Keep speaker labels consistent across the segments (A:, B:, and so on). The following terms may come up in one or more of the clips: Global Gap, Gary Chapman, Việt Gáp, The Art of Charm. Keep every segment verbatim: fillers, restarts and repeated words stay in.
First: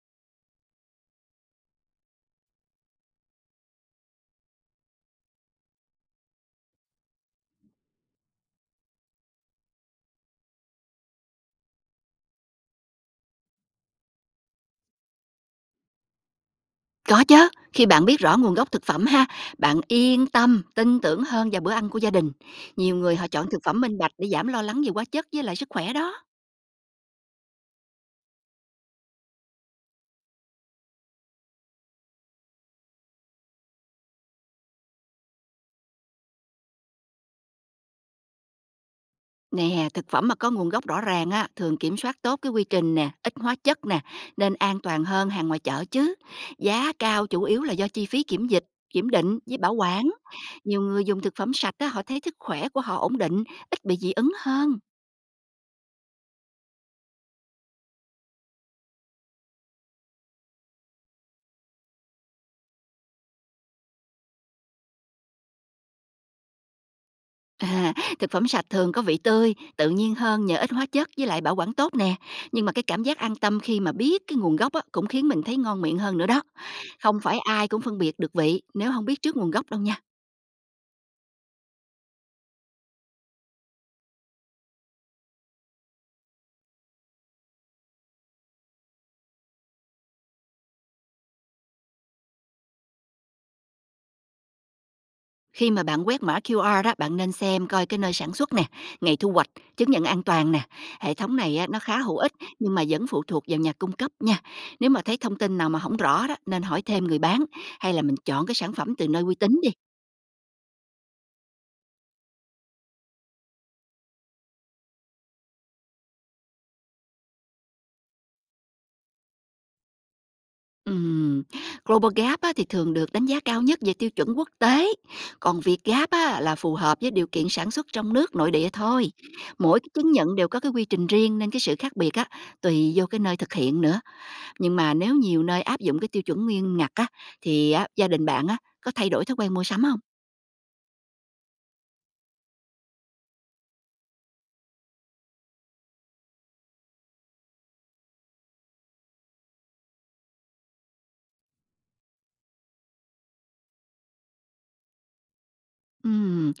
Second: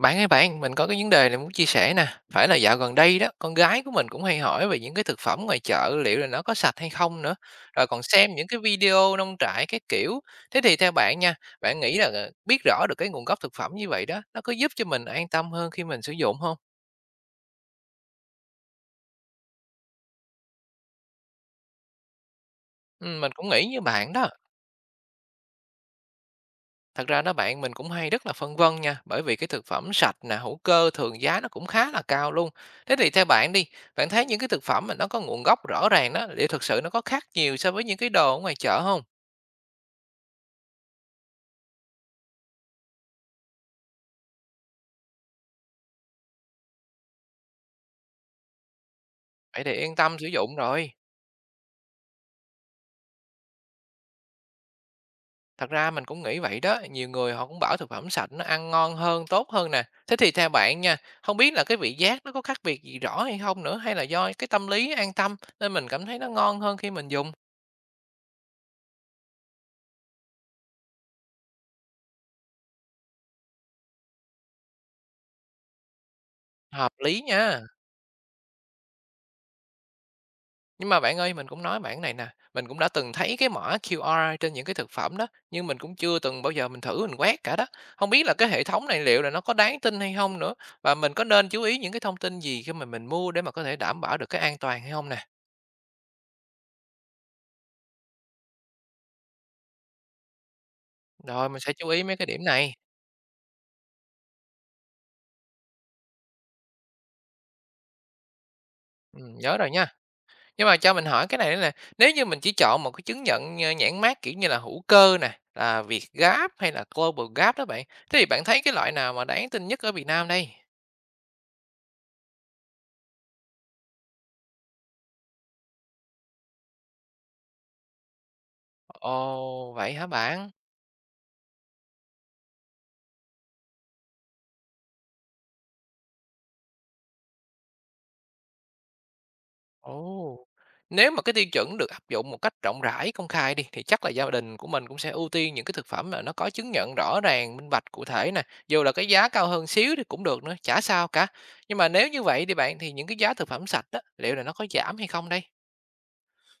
A: Bạn ơi bạn, mình có cái vấn đề này muốn chia sẻ nè. Phải là dạo gần đây đó, con gái của mình cũng hay hỏi về những cái thực phẩm ngoài chợ liệu là nó có sạch hay không nữa. Rồi còn xem những cái video nông trại cái kiểu. Thế thì theo bạn nha, bạn nghĩ là ờ, biết rõ được cái nguồn gốc thực phẩm như vậy đó, nó có giúp cho mình an tâm hơn khi mình sử dụng không?
B: Có chứ khi bạn biết rõ nguồn gốc thực phẩm ha, bạn yên tâm, tin tưởng hơn vào bữa ăn của gia đình. Nhiều
A: Ừ,
B: người họ
A: mình
B: chọn
A: cũng
B: thực
A: nghĩ
B: phẩm
A: như
B: minh bạch
A: bạn
B: để
A: đó.
B: giảm lo lắng về hóa chất với lại sức khỏe đó.
A: Thật ra đó bạn, mình cũng hay rất là phân vân nha, bởi vì cái thực phẩm sạch nè, hữu cơ thường giá nó cũng khá là cao luôn. Thế thì theo bạn đi, bạn thấy những cái thực phẩm mà nó có nguồn gốc rõ ràng đó, liệu thực sự nó có khác nhiều so với những cái đồ ở ngoài chợ không?
B: Nè, thực phẩm mà có nguồn gốc rõ ràng á, thường kiểm soát tốt cái quy trình nè, ít hóa chất nè, nên an toàn hơn hàng ngoài chợ chứ. Giá cao chủ yếu là do chi phí kiểm dịch, kiểm định với
A: Vậy thì
B: bảo
A: yên
B: quản.
A: tâm sử dụng
B: Nhiều
A: rồi.
B: người dùng thực phẩm sạch á, họ thấy sức khỏe của họ ổn định, ít bị dị ứng hơn.
A: Thật ra mình cũng nghĩ vậy đó, nhiều người họ cũng bảo thực phẩm sạch nó ăn ngon hơn, tốt hơn nè. Thế thì theo bạn nha, không biết là cái vị giác nó có khác biệt gì rõ hay không nữa, hay là do cái tâm lý an tâm nên mình cảm thấy nó ngon hơn khi mình dùng.
B: À, thực phẩm sạch thường có vị tươi, tự nhiên hơn nhờ ít hóa chất với lại bảo quản tốt nè. Nhưng mà cái cảm giác an tâm khi mà biết cái nguồn gốc á, cũng khiến mình thấy ngon miệng hơn nữa đó.
A: Hợp
B: Không
A: lý
B: phải
A: nha.
B: ai cũng phân biệt được vị nếu không biết trước nguồn gốc đâu nha.
A: Nhưng mà bạn ơi, mình cũng nói bạn này nè, mình cũng đã từng thấy cái mã quy rờ trên những cái thực phẩm đó, nhưng mình cũng chưa từng bao giờ mình thử mình quét cả đó. Không biết là cái hệ thống này liệu là nó có đáng tin hay không nữa và mình có nên chú ý những cái thông tin gì khi mà mình mua để mà có thể đảm bảo được cái an toàn hay không nè.
B: Khi mà bạn quét mã quy rờ đó, bạn nên xem coi cái nơi sản xuất nè, ngày thu hoạch, chứng nhận an toàn nè. Hệ thống
A: Rồi
B: này
A: mình
B: á,
A: sẽ
B: nó
A: chú
B: khá
A: ý
B: hữu
A: mấy cái
B: ích
A: điểm
B: nhưng
A: này.
B: mà vẫn phụ thuộc vào nhà cung cấp nha. Nếu mà thấy thông tin nào mà không rõ đó, nên hỏi thêm người bán hay là mình chọn cái sản phẩm từ
A: Ừ,
B: nơi uy tín
A: nhớ
B: đi.
A: rồi nha. Nhưng mà cho mình hỏi cái này nữa nè, nếu như mình chỉ chọn một cái chứng nhận ờ, nhãn mác kiểu như là hữu cơ nè, là Việt Gáp hay là Global Gap đó bạn, thế thì bạn thấy cái loại nào mà đáng tin nhất ở Việt Nam đây?
B: Ừm, Global Gap á, thì thường được đánh giá cao nhất về tiêu chuẩn quốc tế, còn Việt Gap á, là phù hợp với điều kiện sản xuất trong nước nội địa thôi.
A: Ồ,
B: Mỗi cái
A: vậy hả
B: chứng nhận đều
A: bạn?
B: có cái quy trình riêng nên cái sự khác biệt á, tùy vô cái nơi thực hiện nữa. Nhưng mà nếu nhiều nơi áp dụng cái tiêu chuẩn nghiêm ngặt á, thì á, gia đình bạn á, có thay đổi thói quen mua sắm không?
A: Ồ! Nếu mà cái tiêu chuẩn được áp dụng một cách rộng rãi, công khai đi, thì chắc là gia đình của mình cũng sẽ ưu tiên những cái thực phẩm mà nó có chứng nhận rõ ràng, minh bạch, cụ thể nè, dù là cái giá cao hơn xíu thì cũng được nữa, chả sao cả. Nhưng mà nếu như vậy thì bạn, thì những cái giá thực phẩm sạch đó liệu là nó có giảm hay không đây?
B: Ừm,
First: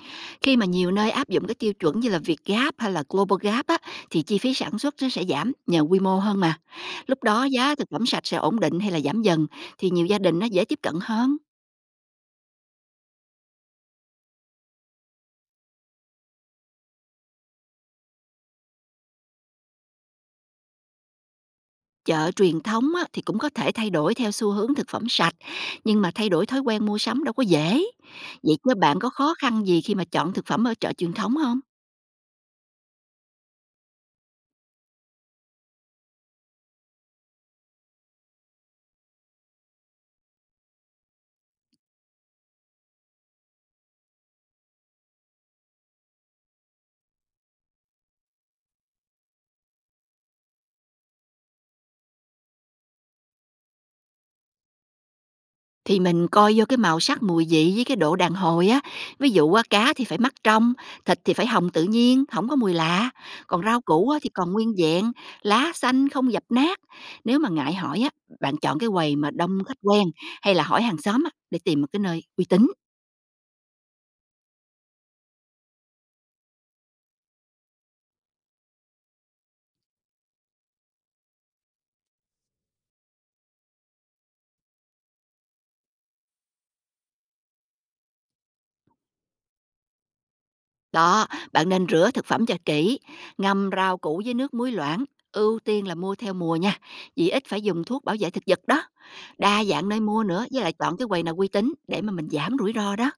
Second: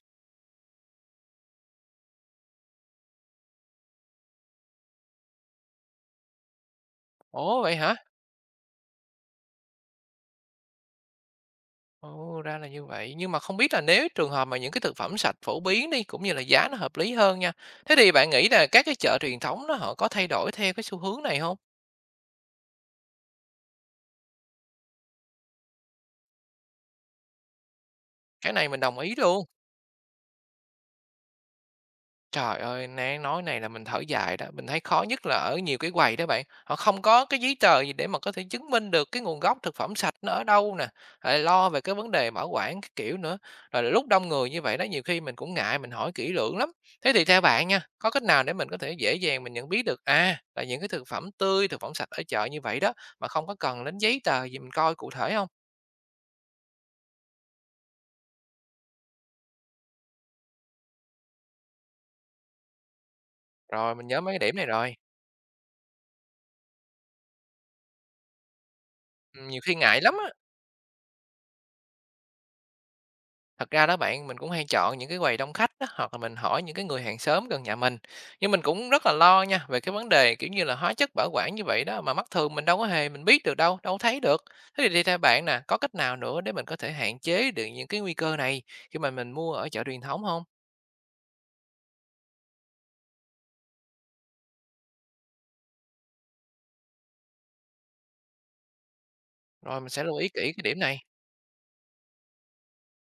B: khi mà nhiều nơi áp dụng cái tiêu chuẩn như là Việt Gáp hay là Global Gap á, thì chi phí sản xuất nó sẽ giảm nhờ quy mô hơn mà. Lúc đó
A: Ồ,
B: giá
A: vậy
B: thực
A: hả?
B: phẩm sạch sẽ ổn định hay là giảm dần thì nhiều gia đình nó dễ tiếp cận hơn.
A: Ồ, ra là như vậy. Nhưng mà không biết là nếu trường hợp mà những cái thực phẩm sạch phổ biến đi, cũng như là giá nó hợp lý hơn nha, thế thì bạn nghĩ là các cái chợ truyền thống đó họ có thay đổi theo cái xu hướng này không?
B: Chợ truyền thống á, thì cũng có thể thay đổi theo xu hướng thực phẩm sạch, nhưng mà thay đổi thói quen mua sắm đâu có dễ.
A: Cái
B: Vậy
A: này
B: các
A: mình
B: bạn
A: đồng
B: có
A: ý
B: khó
A: luôn.
B: khăn gì khi mà chọn thực phẩm ở chợ truyền thống không?
A: Trời ơi, nán nói này là mình thở dài đó, mình thấy khó nhất là ở nhiều cái quầy đó bạn, họ không có cái giấy tờ gì để mà có thể chứng minh được cái nguồn gốc thực phẩm sạch nó ở đâu nè, lại lo về cái vấn đề bảo quản các kiểu nữa. Rồi là lúc đông người như vậy đó, nhiều khi mình cũng ngại mình hỏi kỹ lưỡng lắm. Thế thì theo bạn nha, có cách nào để mình có thể dễ dàng mình nhận biết được à là những cái thực phẩm tươi, thực phẩm sạch ở chợ như vậy đó mà không có cần đến giấy tờ gì mình coi cụ thể không?
B: Thì mình coi vô cái màu sắc, mùi vị với cái độ đàn hồi á. Ví dụ á, cá thì phải mắt trong, thịt thì phải hồng tự nhiên, không có mùi lạ, còn rau
A: Rồi mình
B: củ á,
A: nhớ
B: thì
A: mấy cái
B: còn
A: điểm này
B: nguyên
A: rồi.
B: vẹn, lá xanh không dập nát. Nếu mà ngại hỏi á, bạn chọn cái quầy mà
A: Ừ, nhiều
B: đông
A: khi
B: khách
A: ngại
B: quen
A: lắm á.
B: hay là hỏi hàng xóm á, để tìm một cái nơi uy tín.
A: Thật ra đó bạn, mình cũng hay chọn những cái quầy đông khách đó hoặc là mình hỏi những cái người hàng xóm gần nhà mình. Nhưng mình cũng rất là lo nha về cái vấn đề kiểu như là hóa chất bảo quản như vậy đó mà mắt thường mình đâu có hề mình biết được đâu, đâu thấy được. Thế thì đi theo bạn nè, có cách nào nữa để mình có thể hạn chế được những cái nguy cơ này khi mà mình mua ở chợ truyền thống không?
B: Đó, bạn nên rửa thực phẩm cho kỹ, ngâm rau củ với nước muối loãng, ưu tiên là mua theo mùa nha, vì ít phải dùng thuốc bảo vệ thực vật đó. Đa
A: Rồi
B: dạng
A: mình
B: nơi
A: sẽ lưu
B: mua
A: ý kỹ
B: nữa, với
A: cái
B: lại
A: điểm
B: chọn
A: này.
B: cái quầy nào uy tín để mà mình giảm rủi ro đó.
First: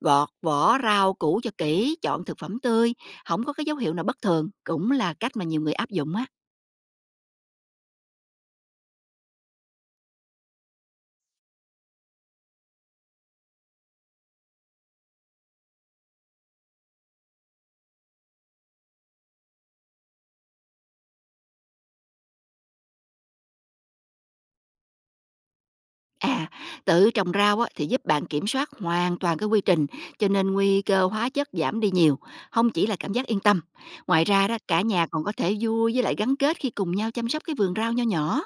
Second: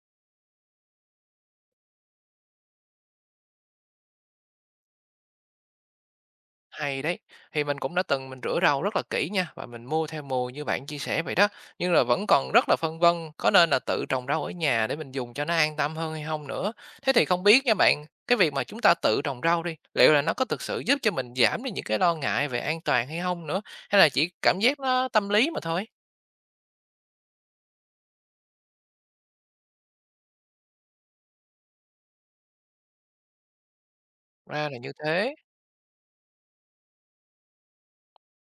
B: Gọt vỏ rau củ cho kỹ, chọn thực phẩm tươi, không có cái dấu hiệu nào bất thường, cũng là cách mà nhiều người áp dụng á.
A: Hay đấy. Thì mình cũng đã từng mình rửa rau rất là kỹ nha và mình mua theo mùa như bạn chia sẻ vậy đó. Nhưng là vẫn còn rất là phân vân có nên là tự trồng rau ở nhà để mình dùng cho nó an tâm hơn hay không nữa. Thế thì không biết nha bạn, cái việc mà chúng ta tự trồng rau đi, liệu là nó có thực sự giúp cho mình giảm đi những cái lo ngại về an toàn hay không nữa, hay là chỉ cảm giác nó tâm lý mà thôi.
B: À, tự trồng rau á, thì giúp bạn kiểm soát hoàn toàn cái quy trình, cho nên nguy cơ hóa chất giảm đi nhiều, không chỉ là cảm giác yên tâm. Ngoài ra đó,
A: Ra là
B: cả
A: như
B: nhà còn có
A: thế.
B: thể vui với lại gắn kết khi cùng nhau chăm sóc cái vườn rau nho nhỏ.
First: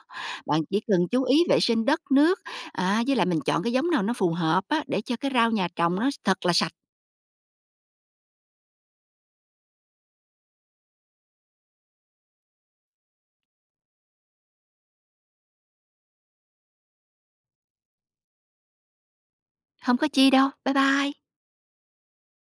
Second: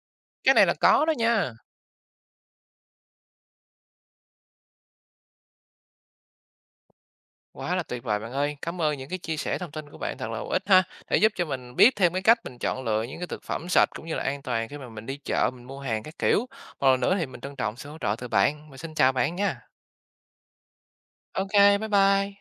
A: Cái
B: Bạn
A: này là
B: chỉ cần
A: có đó
B: chú ý
A: nha.
B: vệ sinh đất, nước, à, với lại mình chọn cái giống nào nó phù hợp á, để cho cái rau nhà trồng nó thật là sạch,
A: Quá là tuyệt vời bạn ơi. Cảm ơn những cái chia sẻ thông tin của bạn thật là hữu ích ha. Để giúp cho mình biết thêm cái cách mình chọn lựa những cái thực phẩm sạch cũng như là an toàn khi mà mình đi chợ, mình mua hàng các kiểu. Một lần nữa thì mình trân trọng sự hỗ trợ từ bạn. Mình xin chào bạn nha.
B: không có chi đâu. Bye bye.
A: Ok, bye bye.